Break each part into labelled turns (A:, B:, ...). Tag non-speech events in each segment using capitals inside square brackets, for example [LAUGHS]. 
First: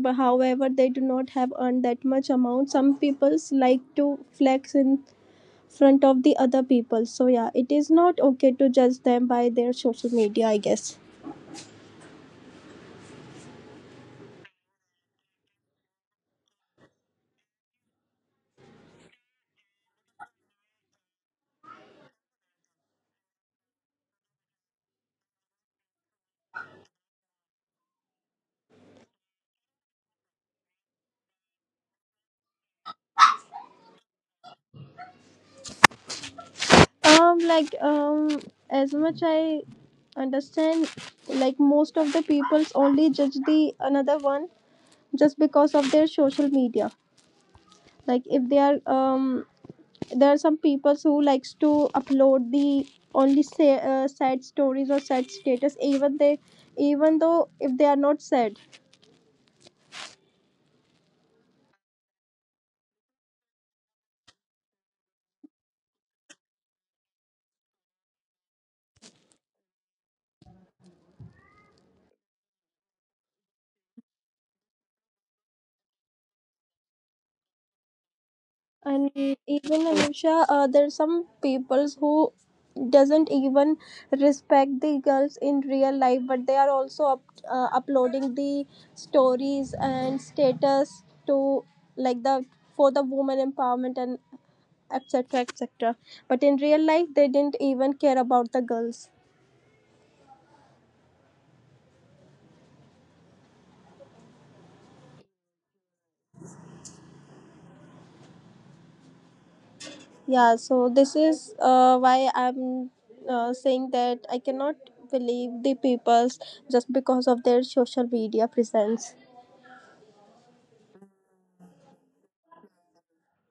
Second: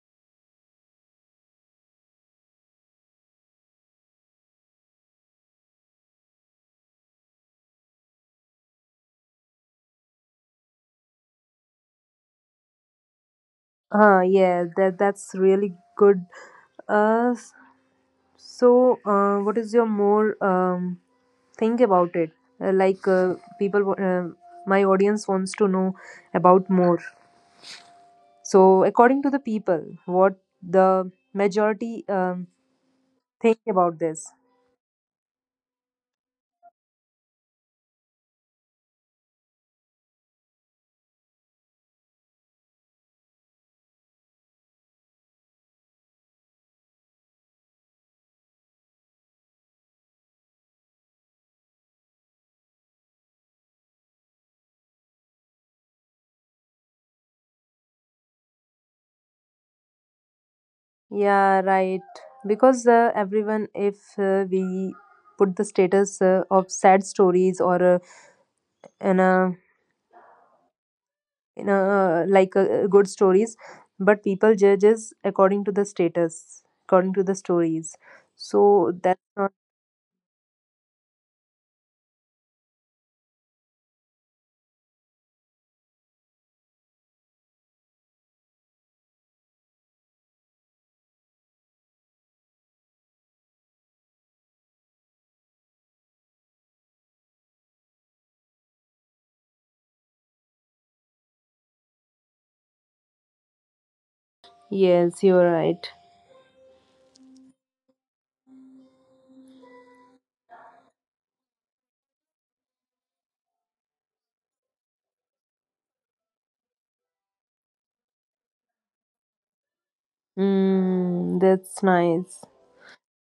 A: but however they do not have earned that much amount. Some peoples like to flex in front of the other people. So yeah, it is not okay to judge them by their social media, I guess.
B: Yeah, that's really good. Uh, s- what is your more think about it. People, my audience wants to know about more. So, according to the people, what the majority think about this?
A: Um like um as much I understand, like most of the peoples only judge the another one just because of their social media, like if they are there are some people who likes to upload the only say, sad stories or sad status, even though if they are not sad.
B: Yeah, right. Because everyone, if we put the status of sad stories or in a in a like good stories, but people judges according to the status, according to the stories. So
A: And
B: that's not.
A: even Anusha, there are some people who doesn't even respect the girls in real life, but they are also uploading the stories and status to like the for the woman empowerment and etc etc, but in real life they didn't even care about the girls.
B: Yes, you're right.
A: Yeah, so this is why I'm saying that I cannot believe the peoples just because of their social media presence.
B: Mm, that's nice.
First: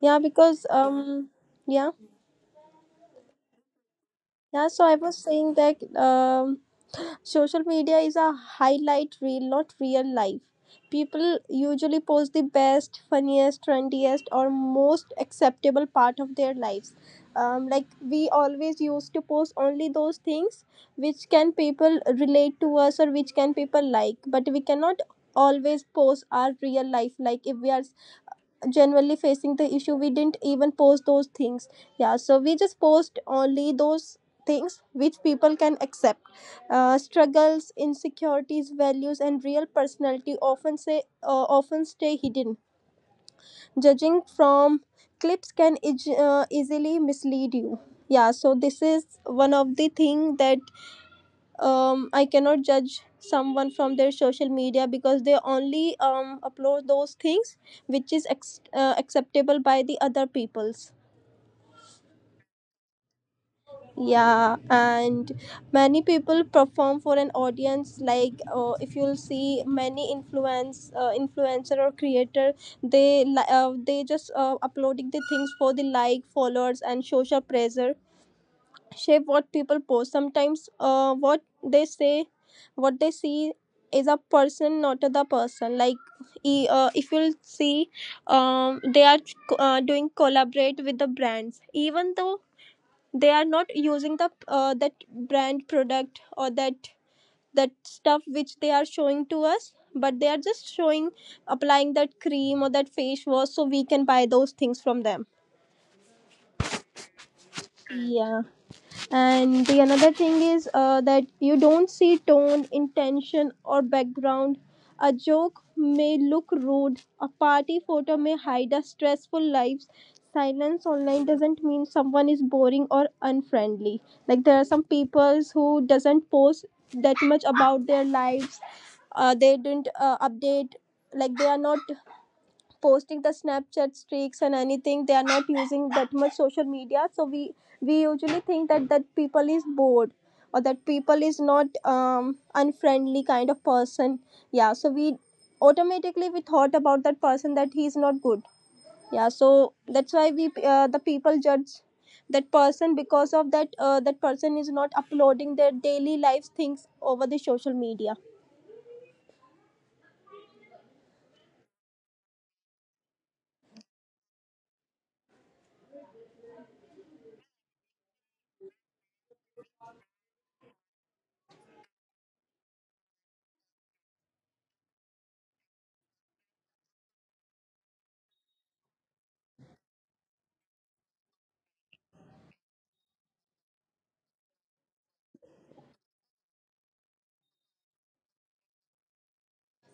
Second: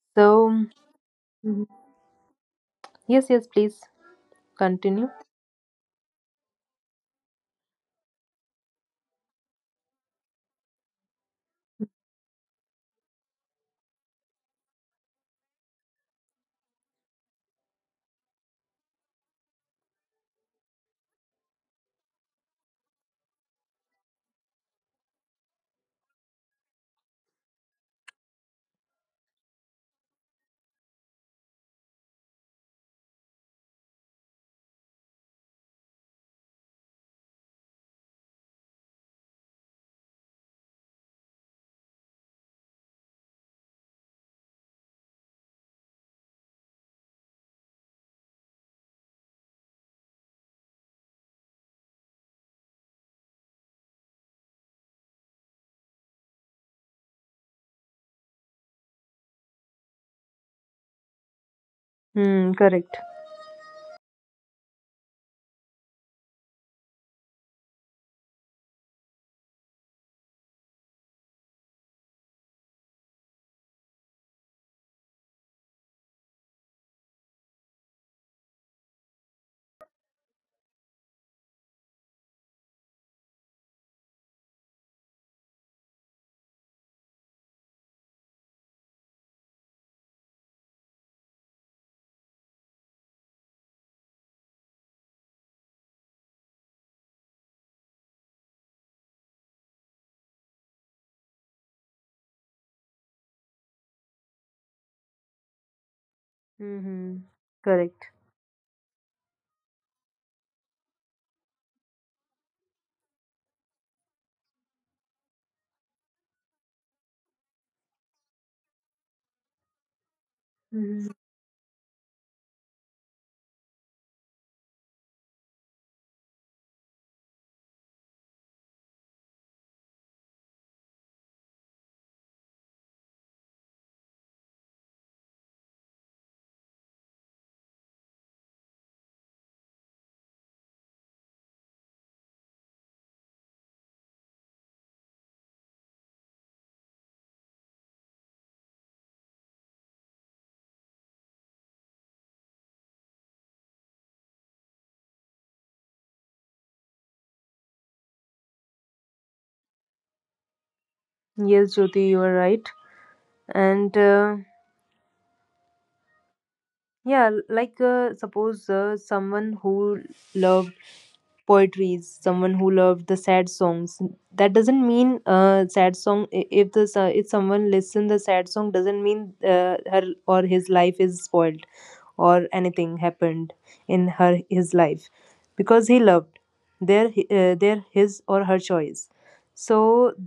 A: Yeah,
B: So,
A: because
B: mhm,
A: yeah.
B: yes, yes, please
A: Yeah, so I
B: continue.
A: was saying that um, social media is a highlight reel, not real life. People usually post the best, funniest, trendiest, or most acceptable part of their lives. Like we always used to post only those things which can people relate to us or which can people like, but we cannot always post our real life. Like if we are generally facing the issue, we didn't even post those things. Yeah, so we just post only those things which people can accept. Struggles, insecurities, values and real personality often say often stay hidden. Judging from clips can easily mislead you. Yeah, so this is one of the thing that I cannot judge someone from their social media because they only upload those things which is acceptable by the other peoples.
B: Mm, correct.
A: Yeah, and many people perform for an audience. Like if you'll see many influencer or creator, they just uploading the things for the like, followers, and social pressure shape what people post, sometimes what they say, what they see is a person not the person. Like if you'll see they are doing collaborate with the brands even though they are not using the that brand product or that stuff which they are showing to us, but they are just showing, applying that cream or that face wash so we can buy those things from them.
B: Mm-hmm. Correct.
A: Yeah, and the another thing is that you don't see tone, intention or background. A joke may look rude, a party photo may hide a stressful life,
B: Hmm.
A: silence online doesn't mean someone is boring or unfriendly. Like there are some peoples who doesn't post that much about their lives. Uh, they didn't update, like they are not posting the Snapchat streaks and anything, they are not using that much social media, so we usually think that that people is bored or that people is not unfriendly kind of person. Yeah, so we, automatically we thought about that person that he is not good. Yeah, so that's why we the people judge that person because of that that person is not uploading their daily life things over the social media.
B: Yes, Jyoti, you are right. And Yeah, like suppose someone who love poetries, someone who loved the sad songs, that doesn't mean sad if the if someone listen the sad song doesn't mean her or his life is spoiled or anything happened in her his life because he loved their his or her choice. So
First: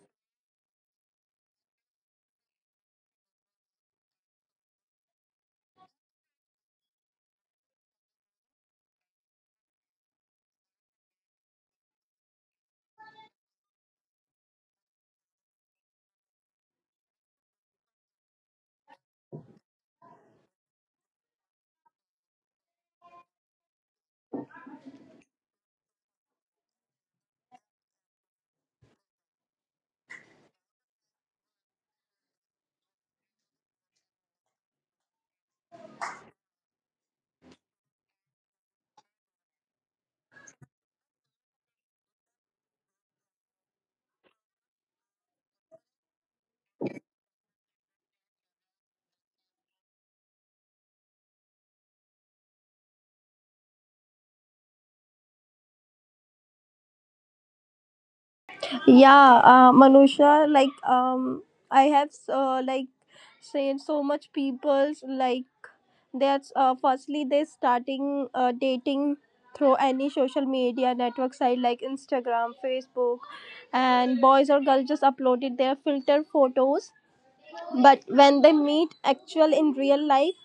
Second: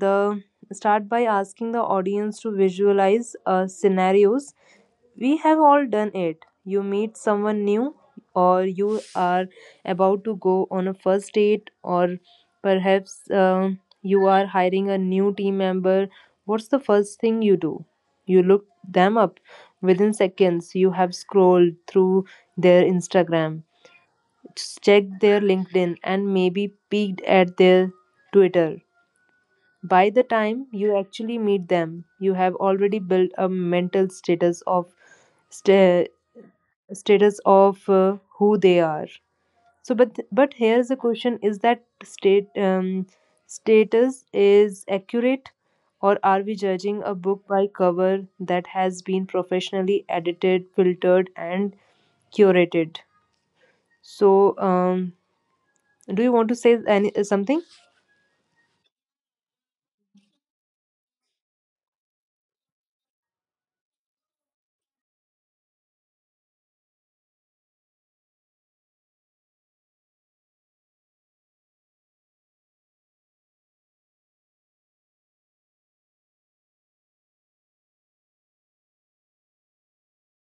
B: the start by asking the audience to visualize scenarios. We have all done it. You meet someone new, or you are about to go on a first date, or perhaps you are hiring a new team member. What's the first thing you do? You look them up. Within seconds, you have scrolled through their Instagram, checked their LinkedIn, and maybe peeked at their Twitter. By the time you actually meet them, you have already built a mental status of sta status of who they are. But here's the question: Is that state status is accurate, or are we judging a book by cover that has been professionally edited, filtered, and curated? So, um, do you want to say any something?
A: Yeah, Manusha, like I have like seen so much peoples like that's firstly they starting dating through any social media network site like Instagram, Facebook, and boys or girls just uploaded their filter photos, but when they meet actual in real life,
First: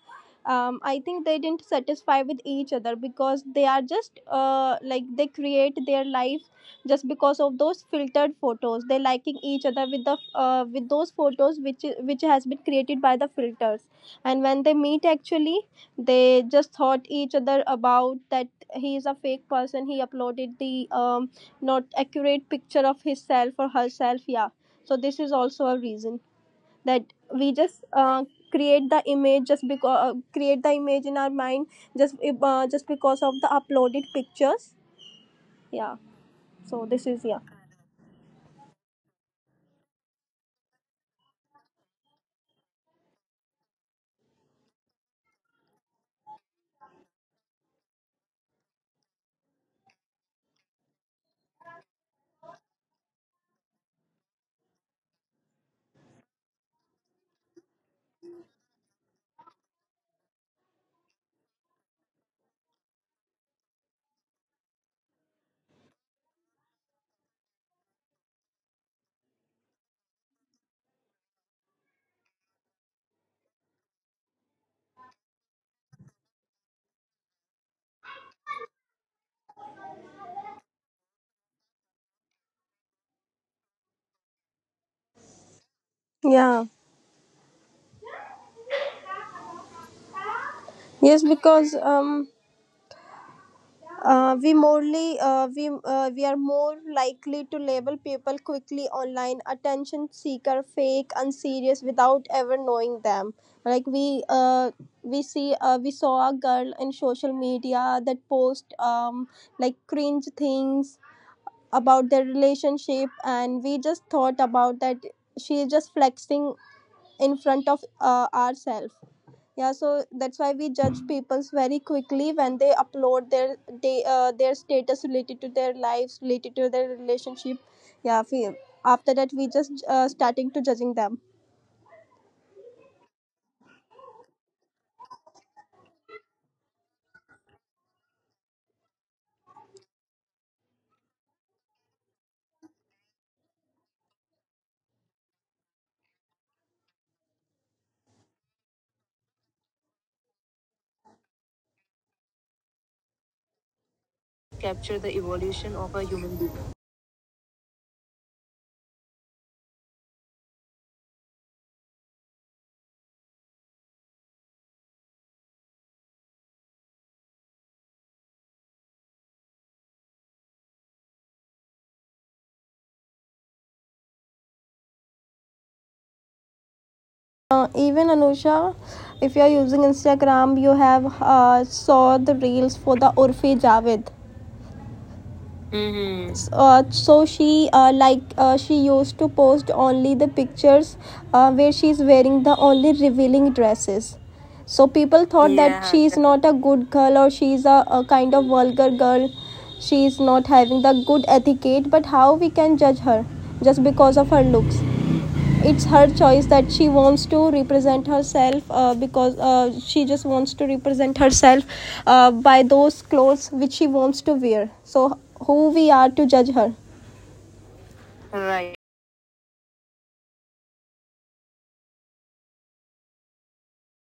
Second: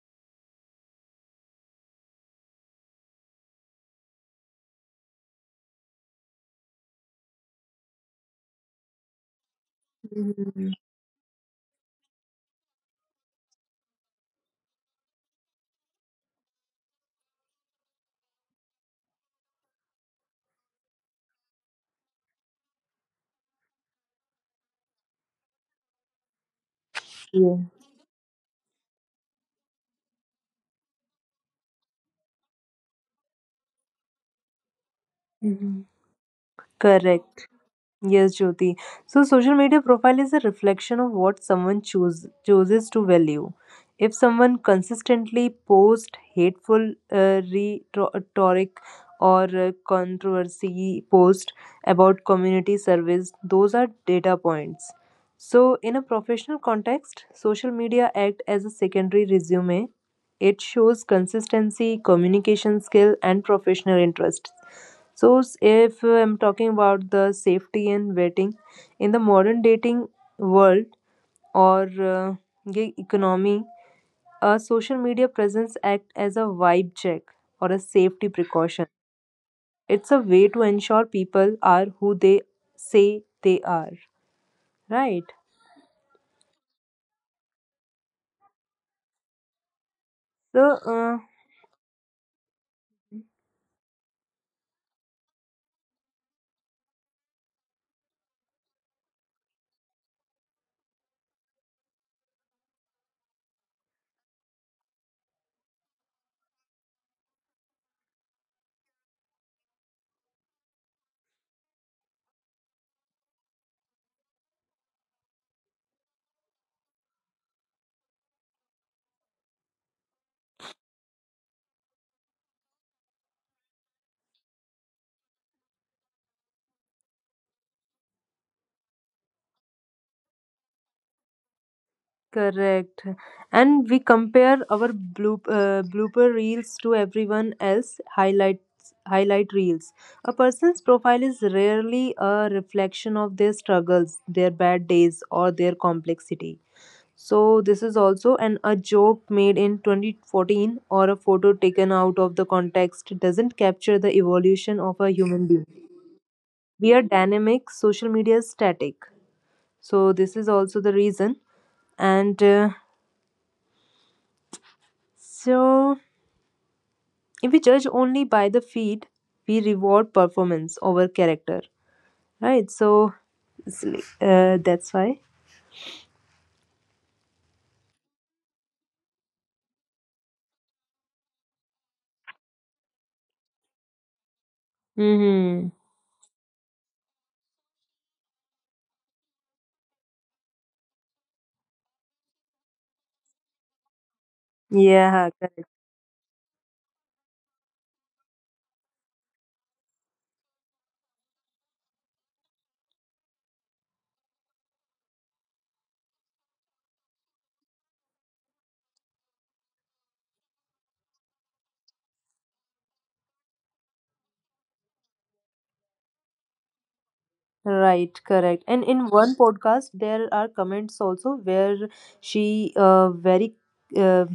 A: I think they didn't satisfy with each other because they are just like they create their life just because of those filtered photos. They liking each other with the
B: Mhm.
A: with those photos which which has been created by the filters, and when they meet actually, they just thought each other about that he is a fake person, he uploaded the not accurate picture of himself or herself. Yeah, so this is also a reason that
B: Yeah.
A: we just create the image just because create the image in our mind just just because of the uploaded pictures.
B: Mhm.
A: Yeah, so this is,
B: Correct.
A: yeah.
B: Yes, Jyoti. So, social media profile is a reflection of what someone chooses to value. If someone consistently posts hateful rhetoric or controversy post about community service, those are data points. So, in a professional context, social media act as a secondary resume. It shows consistency, communication skill, and professional interests. So, s- if I'm talking about the safety and waiting, in the modern dating world, or gig economy, a social media presence act as a vibe check or a safety precaution. It's a way to ensure people are who they say they are, right?
A: Yeah,
B: So, uh,
A: yes because um, we morely we are more likely to label people quickly online, attention seeker, fake, unserious, without ever knowing them. Like we saw a girl in social media that post like cringe things about their relationship and we just thought about that she is just flexing in front of ourselves. Yeah, so that's why we judge peoples very quickly when they upload their their status related to their lives, related to their relationship. Yeah, we, after that we just starting to judging them.
B: Correct. And we compare our blooper reels to everyone else highlight reels. A person's profile is rarely a reflection of their struggles, their bad days or their complexity. So this is also an a joke made in 2014 or a photo taken out of the context doesn't capture the evolution
A: Capture
B: of a
A: the
B: human being.
A: evolution of a human being.
B: We are dynamic, social media is static. So this is also the reason and so if we judge only by the feed, we reward performance over character, right? So it's li- that's why.
A: Uh, even Anusha, if you are using Instagram you have saw the reels for the Urfi Javed.
B: Hmm.
A: Mm-hmm. Uh, so she like she used to post only the pictures where she is wearing the only revealing dresses, so
B: Yeah,
A: people
B: correct.
A: thought that, yeah, she is not a good girl or she is a kind of vulgar girl, she is not having the good etiquette. But how we can judge her just because of her looks? It's her choice that she wants to represent herself because she just wants to represent herself by those clothes which she wants to wear, so who we are to judge her?
B: Right, correct.
A: Right.
B: And in one podcast, there are comments also where she uh,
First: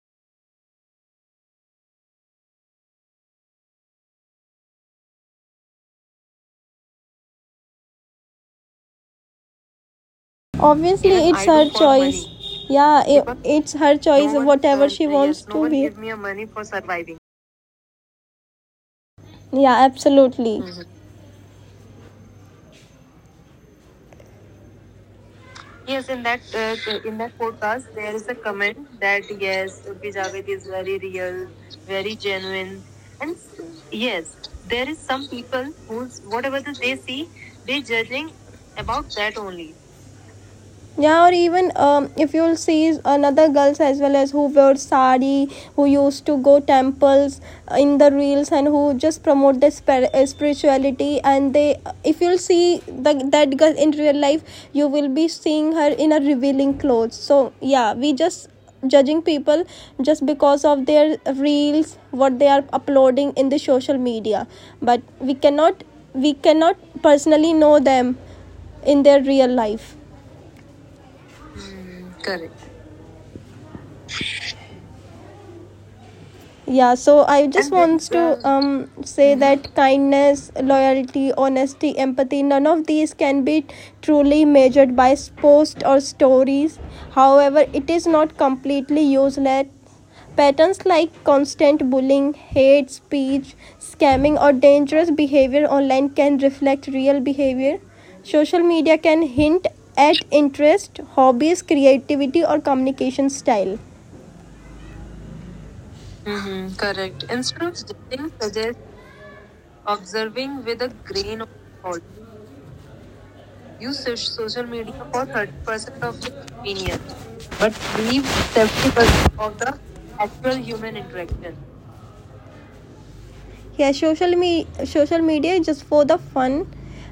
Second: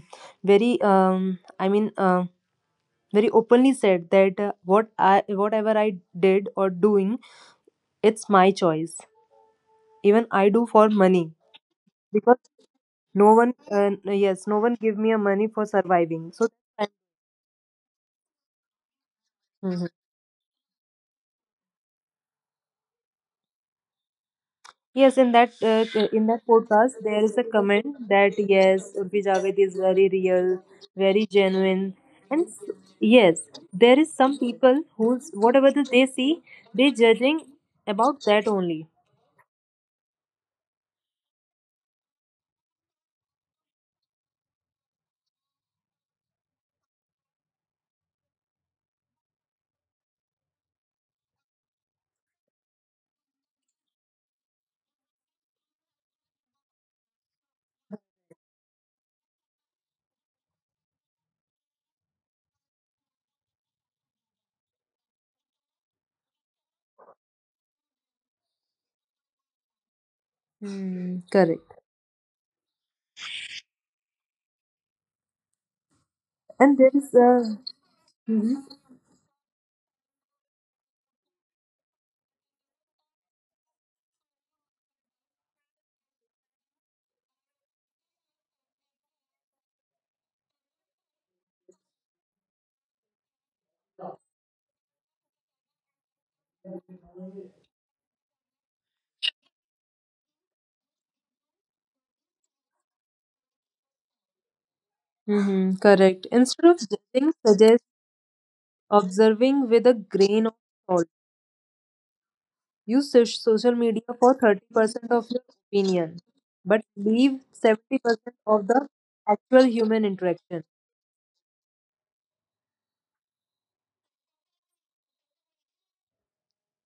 B: very um, I mean, uh, very openly said that whatever I did or doing, it's my choice. Even I do for money,
A: Obviously, even it's her for
B: because
A: choice money. Yeah it, it's her
B: no
A: choice,
B: one
A: no
B: give me
A: whatever
B: a
A: she, yes,
B: money for
A: wants no to one wear give
B: surviving.
A: me
B: So
A: a money for surviving.
B: mhm,
A: Yeah, absolutely. Mm-hmm.
B: in
A: Yes,
B: that
A: in that
B: podcast there is a comment
A: podcast, there
B: that
A: is a
B: yes,
A: comment
B: Urfi
A: that
B: Javed is
A: yes,
B: very
A: Urfi
B: real,
A: Javed is very
B: very
A: real,
B: genuine,
A: very
B: and
A: genuine, and
B: yes, there is
A: yes,
B: some people
A: there is some
B: who's
A: people
B: whatever that they
A: who's
B: see,
A: whatever that they
B: they
A: see,
B: judging
A: they judging
B: about that only.
A: about that only. Yeah, or even if you'll see another girls as well as who wear sari, who used to go temples in the reels and who just promote their spirituality, and they if you'll see the, that girl in real life, you will be seeing her in a revealing clothes. So yeah, we just judging people just because of their reels what they are uploading in the social media, but we cannot personally know them in their real life.
B: Hmm, correct.
A: Correct. Yeah, so
B: And there
A: I
B: is
A: just, and then,
B: a
A: wants that's to
B: hmm.
A: say that kindness, loyalty, honesty, empathy, none of these can be truly measured by posts or stories. However, it is not completely useless. Patterns like constant bullying, hate speech, scamming or dangerous behavior online can reflect real behavior. Social media can hint at interest, hobbies, creativity or communication style.
B: Mm-hmm, correct.
A: Mm-hmm,
B: Instead of
A: correct. Instead
B: judging,
A: of
B: suggest
A: judging, suggest
B: observing with a
A: observing
B: grain
A: with
B: of
A: a
B: salt.
A: grain of salt.
B: Use
A: Use
B: social media for
A: social media for
B: 30% of your
A: 30% of the
B: opinion,
A: opinion,
B: but leave
A: but leave
B: 70% of the
A: 70% of the
B: actual human
A: actual
B: interaction.
A: human interaction. Yeah, social media is just for the fun,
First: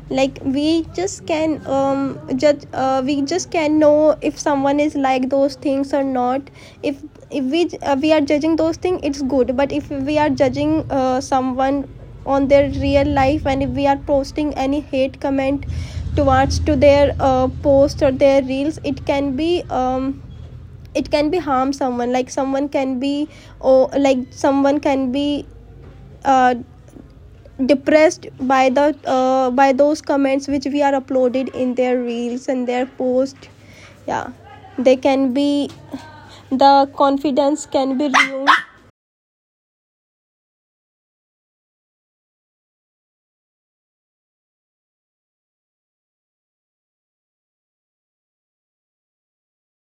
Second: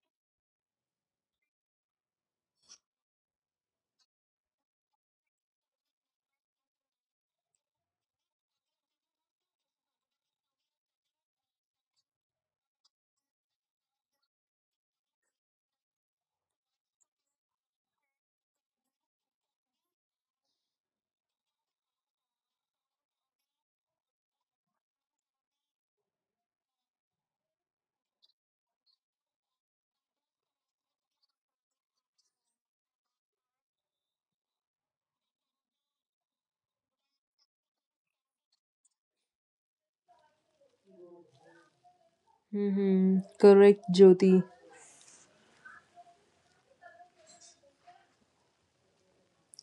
A: like we just can judge. Uh, we just can know if someone is like those things or not. If if we we are judging those things, it's good, but if we are judging someone on their real life and if we are posting any hate comment towards to their post or their reels, it can be um, it can be harm someone, like someone can be, or like someone can be uh, depressed by the by those comments which we are uploaded in their reels and their post. Yeah, they can be, the confidence can be ruined.
B: Mm-hmm. Correct, Jyoti.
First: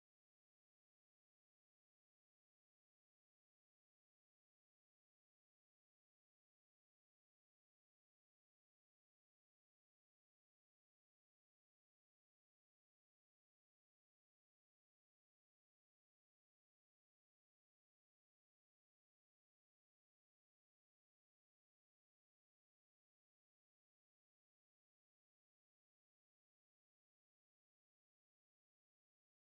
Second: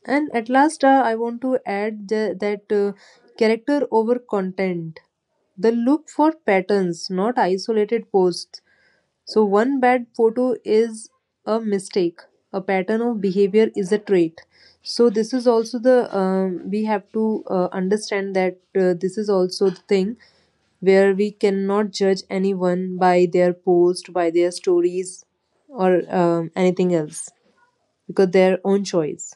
B: And at last, I want to add that character over content. The look for patterns, not isolated posts. So, one bad photo is a mistake. A pattern of behavior is a trait. So, this is also the we have to understand that this is also the thing where we cannot judge anyone by their post, by their stories, or anything else because their own choice.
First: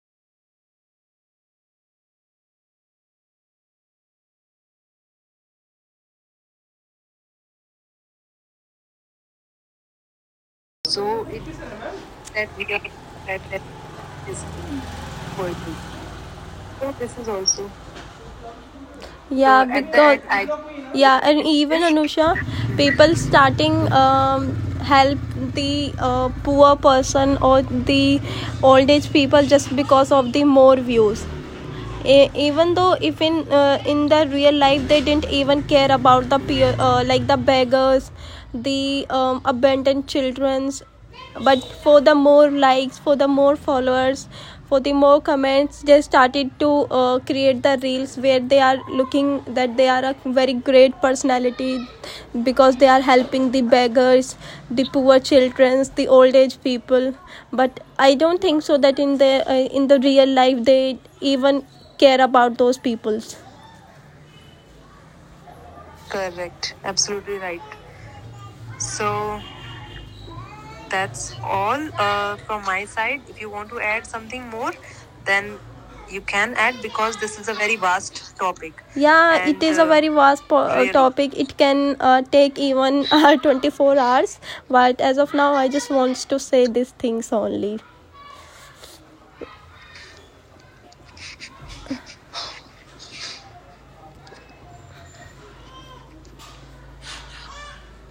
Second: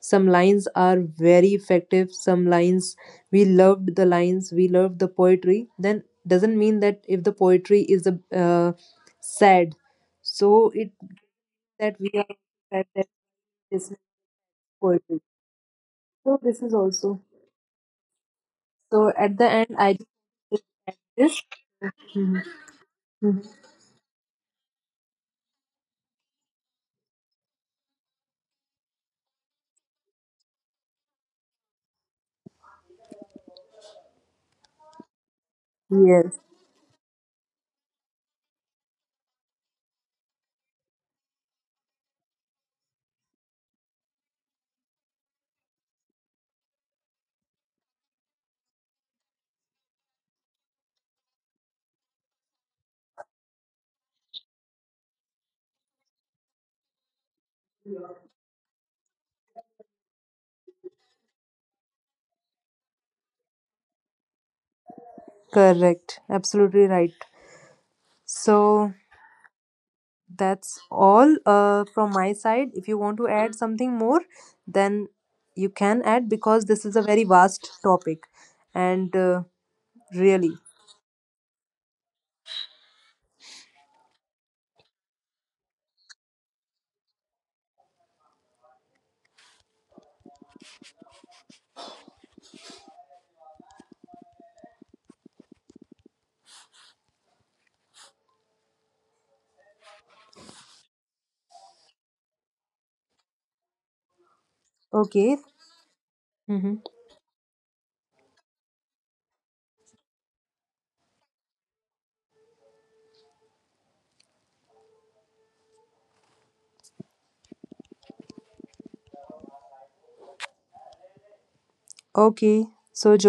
B: Some lines are very effective, some lines we loved the lines, we loved the poetry. Then doesn't mean that if the poetry is a sad, so it
A: So it
B: that we are
A: that we are
B: sad that
A: that
B: this is
A: is
B: poetry.
A: important.
B: So this is
A: So this
B: also
A: is also,
B: so at the
A: yeah,
B: end
A: so
B: I just
A: because end,
B: feel
A: I,
B: like
A: yeah, and
B: this.
A: even Anusha
B: Mhm.
A: people
B: Mhm.
A: starting help the poor person or the old age people just because of the more views. Even though if in the real life they didn't even care about
B: Yes,
A: the like the beggars, the abandoned childrens, but for the more likes, for the more followers, for the more comments, they started to create the reels where they are looking that they are a very great personality because they are helping the beggars, the poor children, the old age people. But I don't think so that in the real life they even care about those peoples.
B: correct, absolutely right. So that's all
A: Correct.
B: from my side. If you want to add
A: Absolutely
B: something more,
A: right.
B: then you can add, because this is a very vast topic
A: So
B: and really.
A: that's all from my side. If you want to add something more, then you can add because this is a very vast topic. Yeah, it, and it is a
B: Okay.
A: very really, topic.
B: Hmm.
A: It can take even [LAUGHS] 24 hours, but as of now I just wants to say these things only.
B: Okay. So,